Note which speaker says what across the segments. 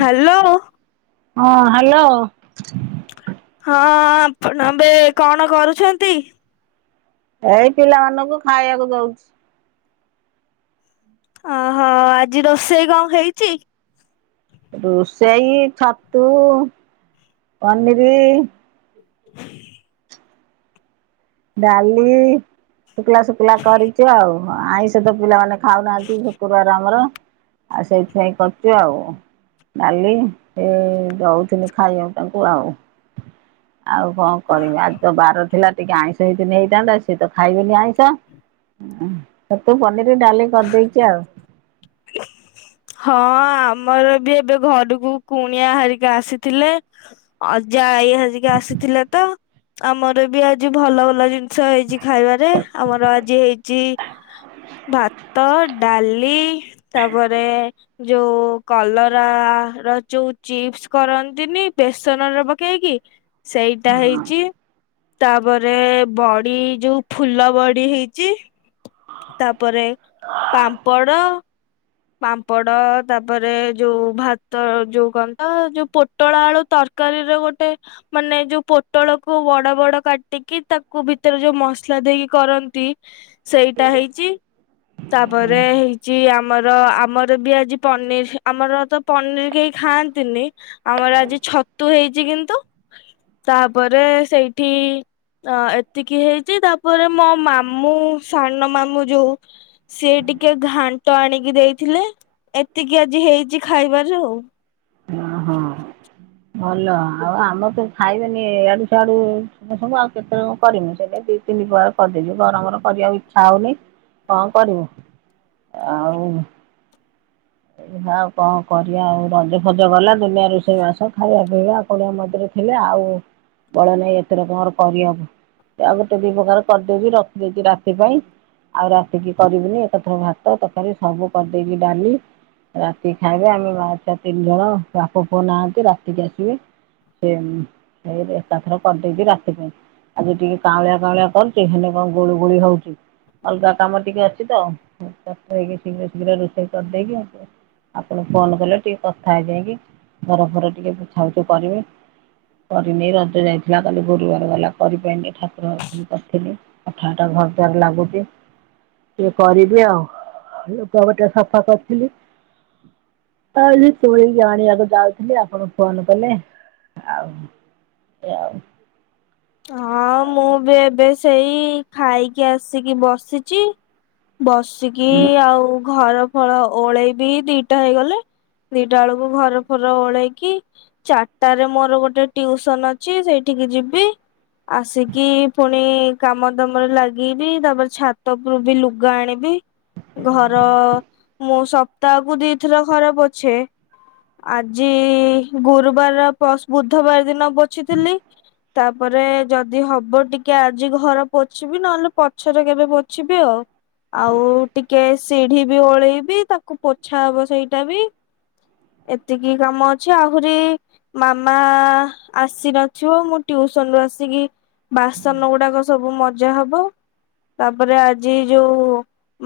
Speaker 1: Hello.
Speaker 2: ହଁ hello.
Speaker 1: ହଁ ଆପଣ ବେ କଣ କରୁଛନ୍ତି?
Speaker 2: ଏଇ ପିଲାମାନଙ୍କୁ ଖାଇବାକୁ ଦଉଛି।
Speaker 1: ଅହ ଆଜି ରୋଷେଇ କଣ ହେଇଛି?
Speaker 2: ରୋଷେଇ ଛତୁ, ପନିରି। ଡାଲି ଶୁଖିଲା ଶୁଖିଲା କରିଛ ଆଉ ଆଇଁଷ ତ ପିଲାମାନେ ଖାଉନାହାନ୍ତି ଶୁକ୍ରୁବାର ଆମର ଆଉ ସେଇଥିପାଇଁ କରୁଛୁ ଆଉ ଡାଲି ଦଉଥିଲି ଖାଇବାକୁ ତାଙ୍କୁ ଆଉ। ଆଉ କଣ କରିବି ଆଜିତ ବାର ଥିଲା ଟିକେ ଆଇଁ ହେଇଥିନେ ହେଇଥିନ୍ତା ସିଏ ତ ଖାଇବେନି ଆଇଁସ ତୁ ବ ଡାଲି କରିଦେଇଚି ଆଉ
Speaker 1: ହଁ ଆମର ବି ଏବେ ଘରକୁ କୁଣିଆ ହାରିକା ଆସିଥିଲେ। ଅଜା ଆଈ ହ ହେରିକା ଆସିଥିଲେ ତ ଆମର ବି ଆଜି ଭଲ ଭଲ ଜିନିଷ ହେଇଚି ଖାଇବାରେ। ଆମର ଆଜି ହେଇଛି ଭାତ, ଡାଲ ଲି ତାପରେ ଯୋଉ କଲରା ର ଯୋଉ ଚିପ୍ସ କରନ୍ତିନି ବେସନରେ ପକେଇକି ସେଇଟା ହେଇଚି। ତାପରେ ବଡ଼ି ଯୋଉ ଫୁଲ ବଡ଼ି ହେଇଚି। ତାପରେ ପାମ୍ପଡ। ପାମ୍ପଡ ତାପରେ ଯୋଉ ଭାତ ଯୋଉ କଣ ତ ଯୋଉ ପୋଟଳ ଆଳୁ ତରକାରୀରେ ଗୋଟେ ମାନେ ଯୋଉ ପୋଟଳକୁ ବଡ ବଡ କାଟିକି ତାକୁ ଭିତରେ ଯୋଉ ମସଲା ଦେଇକି କରନ୍ତି ସେଇଟା ହେଇଚି। ତାପରେ ହେଇଛି ଆ ଆମର ଆମର ବି ଆଜି ପନିର୍ ଆମର ତ ପନିର୍ କେହି ଖାଆନ୍ତିନି ଆମର ଆଜି ଛତୁ ହେଇଚି କିନ୍ତୁ ତାପରେ ସେଇଠି ଏତିକି ହେଇଚି। ତାପରେ ମୋ ମାମୁଁ ସାନ ମାମୁଁ ଯୋଉ ସିଏ ଟିକେ ଘା ଣ୍ଟ ଆଣିକି ଦେଇଥିଲେ। ଏତିକି ଆଜି ହେଇଛି ଖାଇବାରେ ଆଉ।
Speaker 2: ହଁ। ହଁ। ଭଲ ଆଉ। ଆମ ତ କେହି ଖାଇବେନି ଏଇଆଡ଼ୁ ସେଆଡ଼ୁ ସବୁ ଆଉ କେତେବେଳେ କଣ କରିମୁ। ସେଥିପାଇଁ ଦି ତିନି ପ୍ରକାର କରିଦେଇଚି। ଗରମରେ କରିବାକୁ ଇଚ୍ଛା ହଉନେଇ କଣ କରିମୁଁ। ଆଉ ଏହା ଆଉ କଣ କରିବା ଆଉ। ରଜ ଫଜ ଗଲା ଦୁନିଆ ରୋଷେଇ ବାସ ଖାଇବା ପିଇବା କୁଣଆ ମୈତ୍ର ଥିଲେ। ଆଉ ବଳ ନାଇଁ ଏତେ ରକମର କରିବାକୁ। ତାପରେ ଦି ପ୍ରକାର କରିଦେଇଛି ରଖିଦେଇଛି ରାତି ପାଇଁ ଆଉ ରାତି କିି କରିବିନି ଏକାଥରେ ଭାତ ତରକାରୀ ସବୁ କରିଦେଇଛି ଡାଲି ରାତିକି ଖାଇବେ ଆମେ ମାଆ ଛୁଆ ତିନି ଜଣ। ବାପ ପୁଅ ନାହାଁନ୍ତି ରାତିକି ଆସିବେ। ସେଇ ଏକାଥରେ କରିଦେଇଛି ରାତି ପାଇଁ। ଆଜି ଟିକେ କାଉଁଳିଆ କାଉଁଳିଆ କରୁଛି ହେଲେ କଣ ଗୁଳୁଗୁଳି ହଉଚି। ଅଲଗା କାମ ଟିକେ ଅଛି ତ ତାର ହେଇକି ଶୀଘ୍ର ଶୀଘ୍ର ରୋଷେଇ କରିଦେଇକି ଆ ଆପଣ ଫୋନ କଲେ ଟିକେ କଥା ହେଇଯାଇକି ଘର ଫର ଟିକେ ପୋଛାପୁଛି କରିମି। କରିନେଇ ରଜ ଯାଇଥିଲା କାଲି ଗୁରୁବାର ଗଲା କରି ପାଇଲିନି ଠାକୁର ଘର ଖାଲି କରିଥିଲି। ଅଠା ଅଠା ଘର ଦୁଆର ଲାଗୁଛି। ଟିକେ କରିବି ଆଉ ଲୁଗାପଟା ସଫା କରିଥିଲି। କଇଲି ତୁଳିକି ଆଣିବାକୁ ଯାଉଥିଲି ଆପଣ ଫୋନ କଲେ ଆଉ ଏୟା ଆଉ।
Speaker 1: ହଁ ମୁଁ ବି ଏବେ ସେଇ ଖାଇକି ଆସିକି ବସିଚି। ବସିକି ଆଉ ଘର ଘଳ ଓଳେଇବି। ଦିଟା ହେଇଗଲେ ଦିଟା ବେଳକୁ ଘର ଫର ଓଳେଇକି ଚାରିଟାରେ ମୋର ଗୋଟେ ଟିଉସନ ଅଛି ସେଇଠିକି ଯିବି। ଆସିକି ପୁଣି କାମ ଦାମରେ ଲାଗିବି। ତାପରେ ଛାତ ଉପରୁ ବି ଲୁଗା ଆଣିବି। ଘର ମୁଁ ସପ୍ତାହକୁ ଦିଥର ଘରେ ପୋଛେ ଆଜି ଗୁରୁବାର ବୁଧବାର ଦିନ ପୋଛିଥିଲି ତା ତାପରେ ଯଦି ହବ ଟିକେ ଆଜି ଘର ପୋଛିବି ନହେଲେ ପଛରେ କେବେ ପୋଛିବି ଆଉ। ଆଉ ଟିକେ ସିଢି ବି ଓଳେଇବି ତାକୁ ପୋଛା ହବ। ସେଇଟା ବି ଏତିକି କାମ ଅଛି। ଆହୁରି ମାମା ଆସି ନଥିବ ମୁଁ ଟିୟୁ ସନ୍ ରୁ ଆସିକି ବାସନ ଗୁଡାକ ସବୁ ମଜା ହବ। ତାପରେ ଆଜି ଯୋଉ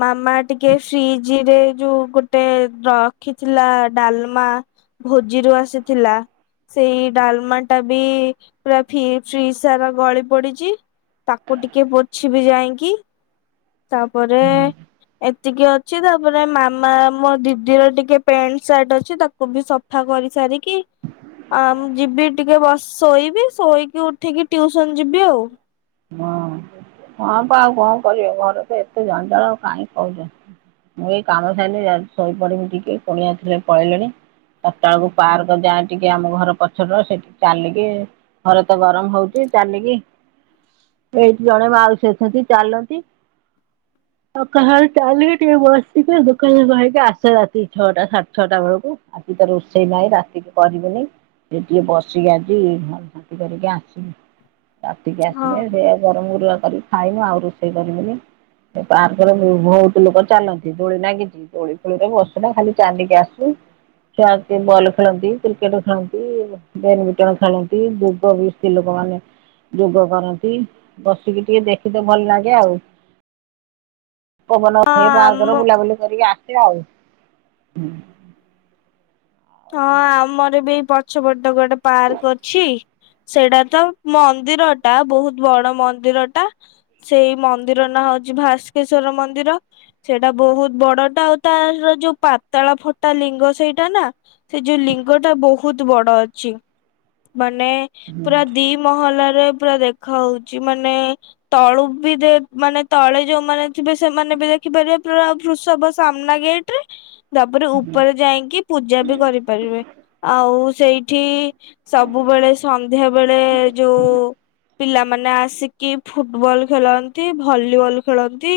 Speaker 1: ମାମା ଟିକେ ଫ୍ରିଜ୍ ରେ ଯୋଉ ଗୋଟେ ରଖିଥିଲା ଡାଲମା ଭୋଜିରୁ ଆସିଥିଲା। ସେଇ ଡାଲମା ଟା ବି ପୁରା ଫି ଫ୍ରିଜ୍ ସାରା ଗଳି ପଡିଛି ତାକୁ ଟିକେ ପୋଛିବି ଯାଇଁକି। ତାପରେ ଏତିକି ଅଛି ତାପରେ ମାମା ମୋ ଦିଦିର ଟିକେ ପ୍ୟାଣ୍ଟ ସାର୍ଟ ଅଛି ତାକୁ ବି ସଫା କରି ସାରିକି ଆ ମୁଁ ଯିବି ଟିକେ ବ ଶୋଇବି ଶୋଇକି ଉଠିକି ଟିୟୁସନ୍ ଯିବି ଆଉ।
Speaker 2: ହଁ ହଁ ପା ଆଉ କଣ କରିବ ଘର ତ ଏତେ ଜଞ୍ଜାଳ ଆଉ କାହିଁ କହୁଛ। ମୁଁ ଏଇ କାମ ସାରିଲି ଯାଉଚି ଶୋଇପଡିବି ଟିକେ କୁଣିଆ ଥିଲେ ପଳେଇଲେଣି। ଚାରିଟା ବେଳକୁ ପାର୍କ ଯାଏ ଟିକେ ଆମ ଘର ପଛର ସେଠିକି ଚାଲିକି ଘରେ ତ ଗରମ ହଉଛି ଚାଲିକି ଏଇଠି ଜଣେ ମାଉସୀ ଅଛନ୍ତି। ଚାଲନ୍ତି ସକାଳୁ ଚାଲିକି ଟିକେ ବସିକି ଦୁଃଖ ସୁଖ ହେଇକି ଆସେ ରାତି ଛଅଟା ସାଢେ ଛଅଟା ବେଳକୁ। ଆଜି ତାର ରୋଷେଇ ନାହିଁ ରାତିକି କରିବିନେଇ ଟିକେ ବସିକି ଆଜି ରୁଟି କରିକି ଆସିବି ରାତି ହେ ସେ
Speaker 1: ହଁ।
Speaker 2: ଗରମ ଗୁରୁଲା କରିବି ଖାଇନୁ ଆଉ ରୋଷେଇ କରିବୁନି। ଏ ପାର୍କରେ ବହୁ ଭଉତୁ ଲୋକ ଚାଲନ୍ତି। ଦୋଳି ନାଗିଛି ଦୋଳି ଫୋଳିରେ ବସୁନା ଖାଲି ଚାଲିକି ଆସୁ। ଛୁଆ ଆସିକି ବଲ ଖେଳନ୍ତି କ୍ରିକେଟ ଖେଳନ୍ତି ବ୍ୟାଡମିଣ୍ଟନ ଖେଳନ୍ତି ଯୁଗ ବି ସ୍ତ୍ରୀ ଲୋକମାନେ ଯୋଗ କର ନ୍ତି। ବସିକି ଟିକେ ଦେଖି ତେ ଭଲ ଲାଗେ ଆଉ। ପବନ
Speaker 1: ହଁ
Speaker 2: ହୁଏ ବାହାଘର
Speaker 1: ଆମ
Speaker 2: ବୁଲାବୁଲି କରିକି ଆ ସେ ଆଉ ହୁଁ।
Speaker 1: ହଁ ଆମର ବି ପଛପ ଟ ଗୋଟେ ପାର୍କ ଅଛି। ସେଇଟା ତ ମନ୍ଦିର ଟା ବହୁତ ବଡ ମନ୍ଦିର ଟା ସେଇ ମନ୍ଦିର ନା ହଉଛି ଭାସ୍କେଶ୍ଵର ମନ୍ଦିର ସେଇଟା ବହୁତ ବଡଟା ଆଉ ତାର ଯୋଉ ପାତାଳ ଫଟା ଲିଙ୍ଗ ସେଇଟା ନା। ସେ ଯୋଉ ଲିଙ୍ଗ ଟା ବହୁତ ବଡ ଅଛି। ମାନେ ପୁରା ଦିମହଲା ପୁରା ଦେଖା ହଉଛି ମାନେ ତଳୁ ବି ଦେ ମାନେ ତଳେ ଯୋଉମାନେ ଥିବେ ସେମାନେ ବି ଦେଖିପାରିବେ ପୁରା ବୃଷଭ ସାମ୍ନା ଗେଟ ରେ। ତାପରେ ଉପରେ ଯାଇକି ପୁ ପୂଜା ବି କରିପାରିବେ ଆଉ ହଉ ସେଇଠି ସବୁବେଳେ ସନ୍ଧ୍ୟା ବେଳେ ଯୋଉ ପିଲାମାନେ ଆସିକି ଫୁଟବଲ ଖେଳନ୍ତି ଭଲିବଲ ଖେଳନ୍ତି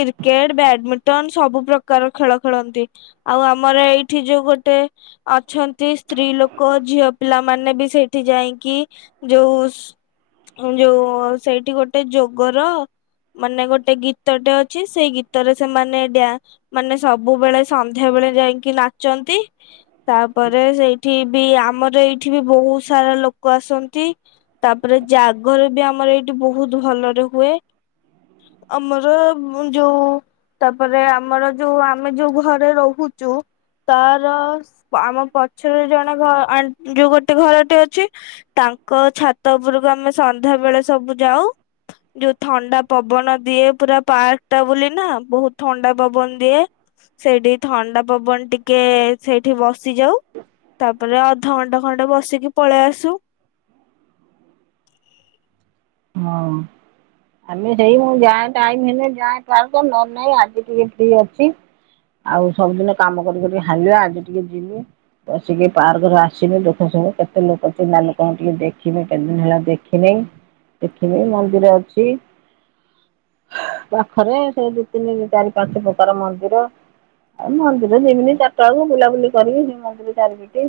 Speaker 1: କ୍ରିକେଟ ବ୍ୟାଡମିଣ୍ଟନ ସବୁ ପ୍ରକାର ଖେଳ ଖେଳନ୍ତି ଆଉ ଆମର ଏଇଠି ଯୋଉ ଗୋଟେ ଗୋଟେ ଅଛନ୍ତି ସ୍ତ୍ରୀ ଲୋକ ଝିଅ ପିଲାମାନେ ବି ସେଇଠି ଯାଇକି ଯୋଉ ଯୋଉ ସେଇଠି ଗୋଟେ ଯୋଗର ମାନେ ଗୋଟେ ଗୀତଟେ ଅଛି ସେଇ ଗୀତରେ ସେମାନେ ଡାନ୍ସ ମାନେ ସବୁବେଳେ ସନ୍ଧ୍ୟା ବେଳେ ଯାଇକି ନାଚନ୍ତି। ତାପରେ ସେଇଠି ବି ଆମର ଏଇଠି ବି ବହୁତ ସାରା ଲୋକ ଆସନ୍ତି ତାପରେ ଜାଗର ବି ଆମର ଏଇଠି ବହୁତ ଭଲରେ ହୁଏ ଆମର ଯୋଉ ତାପରେ ଆମର ଯୋଉ ଆମେ ଯୋଉ ଘରେ ରହୁଛୁ ତା ର ଆମ ପ ପଛରେ ଜଣେ ଘ ଆଣ୍ଟି ଯୋଉ ଗୋଟେ ଘରଟେ ଅଛି ତାଙ୍କ ଛାତ ଉପରକୁ ଆମେ ସନ୍ଧ୍ୟା ବେଳେ ସବୁ ଯାଉ ଯୋଉ ଥଣ୍ଡା ପବନ ଦିଏ ପୁରା ପାର୍କ ବୋଲି ନା ବହୁତ ଥଣ୍ଡା ପବନ ଦିଏ ସେଇଠି ଥଣ୍ଡା ପବନ ଟିକେ ସେଇଠି ବସି ଯାଉ ତାପରେ ଅଧଘଣ୍ଟେ ଖଣ୍ଟେ ବସିକି ପଳେଇ ଆସୁ।
Speaker 2: ହଁ ଆମେ ସେଇ ମୁଁ ଯାଏ ଟାଇମ ହେଲେ ଯାଏ ପାର୍କ ନହେଲେ ନାଇଁ ଆଜି ଟିକେ ଫି ଅଛି ଆଉ ସବୁଦିନ କାମ କରି କରିକି ହାଲିଆ ଆଜି ଟିକେ ଯିବି ବସିକି ପାର୍କରେ ଆସିବି ଦୁଃଖ ସୁଖ କେତେ ଲୋକ ଚିହ୍ନା ଲୋକଙ୍କୁ ଟିକେ ଦେଖିନି କେତେ ଦିନ ହେଲା ଦେଖିନି। ଦେଖିବି ମନ୍ଦିର ଅଛି ପାଖରେ ସେ ଦି ତିନି ଚାରି ପାଞ୍ଚ ପ୍ରକାର ମନ୍ଦିର ଆଉ ମନ୍ଦିର ଯିବିନି ଚାରିଟା ବେଳକୁ ବୁଲାବୁଲି କରିବି ସେ ମନ୍ଦିର ଚାରିପିଠି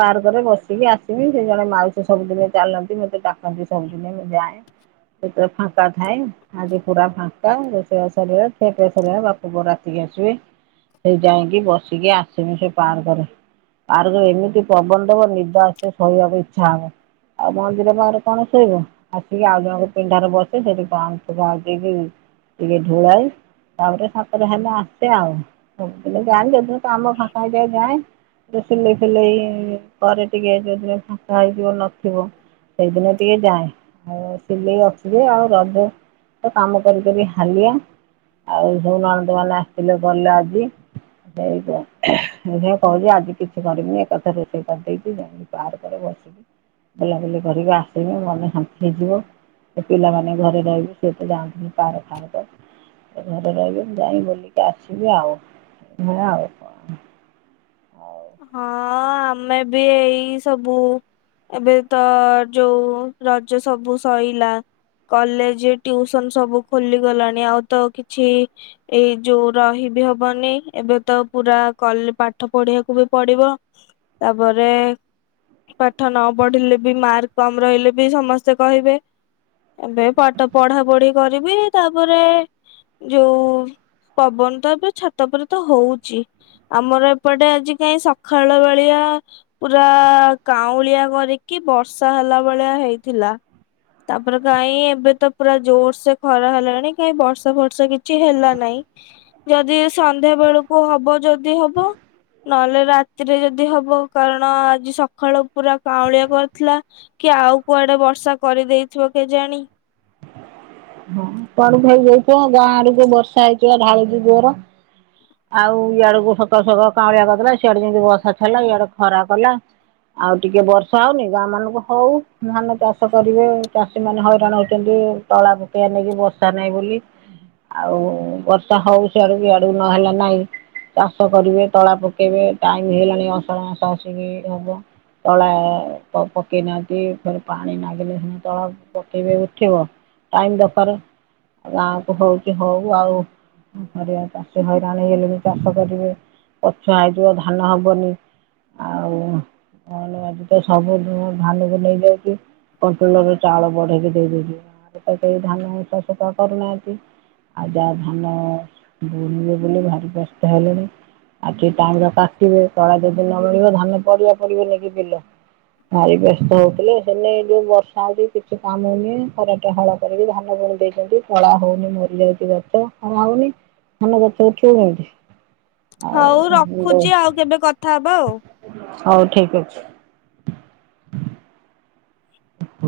Speaker 2: ପାର୍କ ରେ ବସିକି ଆସିବି ସେ ଜଣେ ମାଉସୀ ସବୁଦିନେ ଚାଲନ୍ତି ମତେ ଡାକନ୍ତି ସବୁଦିନେ ମୁଁ ଯାଏ। ସେତେବେଳ ଫାଙ୍କା ଥାଏ ଆଜି ପୁରା ଫାଙ୍କା ରୋଷେଇବାସ ସରିବ, ଖିଆପିଆ ସରିବ, ବାପା ପୁଅ ରାତିକି ଆସିବେ ସେଇ ଯାଇକି ବସିକି ଆସିମି ସେ ପାର୍କରେ ପାର୍କରେ ଏମିତି ପବନଦେବ ନିିବା ଆସିବ ଶୋଇବାକୁ ଇଚ୍ଛା ହବ ଆଉ ମନ୍ଦିର ପାଖରେ କଣ ଶୋଇବ। ଟିକେ ଆଉ ଜଣକ ପିଣ୍ଡାରେ ବସେ ସେଠିକି ପହଞ୍ଚି ପହଞ୍ଚି କି ସେଠି ଢୋଳାଏ ତାପରେ ସାତଟା ହେଲେ ଆସେ ଆଉ ଯାଏ ଯଦିନ କାମ ଫାଙ୍କା ହେଇ ଯାଏ ସିଲେଇ ଫିଲେଇ କରେ ଟିକେ ଯୋଉଦିନ ଫାଙ୍କା ହେଇଯିବ ନଥିବ। ନଥିବ ସେଇଦିନ ଟିକେ ଯାଏ। ଆଉ ସିଲେଇ ଅଛି ଯେ ଆଉ ରଜ କାମ କରି କରି ହାଲିଆ ଆଉ ଯୋଉ ନନନ୍ଦ ମାନେ ଆସି ଥିଲେ ଗଲେ ଆଜି। ସେଇଟା ଦେଖିବା ଆଜି କହୁଛି କିଛି କରିବିନି ଏକା ଥରେ ରୋଷେଇ କରିଦେଇଛି ଯାଇକି ପାର୍କରେ ବସିକି ବୁଲାବୁଲି କରିବି ଆସିବି ମନ ଶାନ୍ତି। ହେଇଥିବ ସେ ପିଲାମାନେ ଘରେ ରହିବେ ସେ ତ ଯାଅନ୍ତିନି ପାର୍କ ଫାର୍କ ଘରେ ରହିବେ ଯାଇ ବୁଲିକି ଆସିବି ଆଉ ହେୟା ଆଉ କଣ। ଆଉ
Speaker 1: ହଁ ଆମେ ବି ଏଇ ସବୁ ଏବେ ତ ଯୋଉ ରଜ ସବୁ ସରିଲା କଲେଜ ଟ୍ୟୁସନ ସବୁ ଖୋଲିଗଲାଣି ଆଉ ତ କିଛି ଏଇ ଯୋଉ ରହି ବିି ହବନି ଏବେ ତ ପୁରା କଲେ ପାଠ ପଢିବାକୁ। ବି ପଡିବ ତାପରେ ପାଠ ନପଢିଲେବି ମାର୍କ କମ୍ ରହିଲେବି ସମସ୍ତେ କହିବେ ଏବେ ପଢା ପଢି କରିବି ତାପରେ ଯୋଉ ପବନ ତ ଏବେ ଛାତ ପରେ ତ ହଉଛି ଆମର ଏପଟେ ଆଜି କାହିଁ ସଖାଳ ବେଳିଆ ପୁରା କାଉଁଳିଆକରିକି ବର୍ଷା ହେଲା ଭଳିଆ ହେଇଥିଲା ତାପରେ କାହିଁ ଏବେ ତ ପୁରା ଜୋରସେ ଖରା ହେଲାଣି କାହିଁ ବର୍ଷା ଫର୍ଷା କିଛି ହେଲା ନାଇଁ ଯଦିସନ୍ଧ୍ୟା ବେଳକୁ ହବ ଯଦି ହବ। ନହେଲେ ରାତିରେ ଯଦି ହବ କାରଣ ଆଜି ସକାଳୁ ପୁରା କାଉାଉଁଳିଆ କରିଥିଲା କି ଆଉ କୁଆଡେ ବର୍ଷା କରିଦେଇଥିବ କେଜାଣି।
Speaker 2: ପାଣି ହେଇଯାଇ ଗାଁ ଆଡକୁ ବର୍ଷା ହେଇଥିଲା ଢାଳୁଛି ଜୋର ଆଉ ଇଆଡକୁ ସକାଳୁ ସକାଳୁ କାଉଁଳିଆ କରିଦେଲା ସିଆଡେ ଯେମତି ବର୍ଷା ଛାଡ଼ିଲା ଇଆଡେ ଖରା କଲା ଆଉ ଟିକେ ବର୍ଷା ହଉନି, ଗାଁ ମାନଙ୍କୁ ହଉ ଧାନ ଚାଷ କରିବେ ଚାଷୀମାନେ ହଇରାଣ ହଉଛନ୍ତି ଟଳା ପକେଇଆ ନେଇକି। ବର୍ଷା ନାହିଁ ବୋଲି ଆଉ ବର୍ଷା ହଉ ସିଆଡୁ ବି ଇଆଡୁ ନହେଲା ନାଇଁ ଚାଷ କରିବେ ତଳା ପକେଇବେ ଟାଇମ ହେଇଲାଣି ଆଷାଢ଼ ମାସ ଆସିକି ହବ ତଳା ପକେଇନାହାନ୍ତି ଫରେ ପାଣି ନାଗିଲେ ତଳା ପକେଇବେ ଉଠିବ ଟାଇମ ଦରକାର। ଗାଁକୁ ହଉଛି ହଉ ଆଉ କଣ କରିବା ଚାଷୀ ହଇରାଣ ହେଇଗଲେଣି ବି ଚାଷ କରିବେ ପଛୁଆ ହେଇଯିବ ଧାନ ହବନି ଆଉ ତ ସବୁ ଧାନକୁ ନେଇଯାଉଛି କଣ୍ଟୋଲରେ ଚାଉଳ ବଢେଇକି ଦେଇଦଉଛି ଗାଁରେ ତ କେହି ଧାନ କରୁନାହାନ୍ତି ଆଉ ଯାହା ଧାନ ବୁଣିବେ ବୁଲି ଭାରି ବ୍ୟସ୍ତ ହେଲେଣି ଆଜିିକ ଟାଣି ଟା କାଟିବେ କଳା ଯଦି ନ ମିଳିବ ଧାନ ପରିବା ପଡିବନକି ବିଲ ଭାରି ବ୍ୟସ୍ତ ହଉଥିଲେ ସେନେଇ ଯୋଉ ବର୍ଷା ହେଉଛି କିଛି କାମ ହଉନି ଖରାଟା ହଳ କରିକି ଧାନ ବୁଣି ଦେଇକି। ଯଦି କଳା ହଉନି ମରିଯାଉଛି ଯଦି ଗଛ ଖରା ହଉନି ଧାନ ଗଛ ଉଠିବ କେମିତି?
Speaker 1: ହଉ
Speaker 2: ଆଉ
Speaker 1: ରଖୁଛି ଆଉ କେବେ କଥା ହବା ଆଉ।
Speaker 2: ହଉ ଠିକ ଅଛି। ହଁ।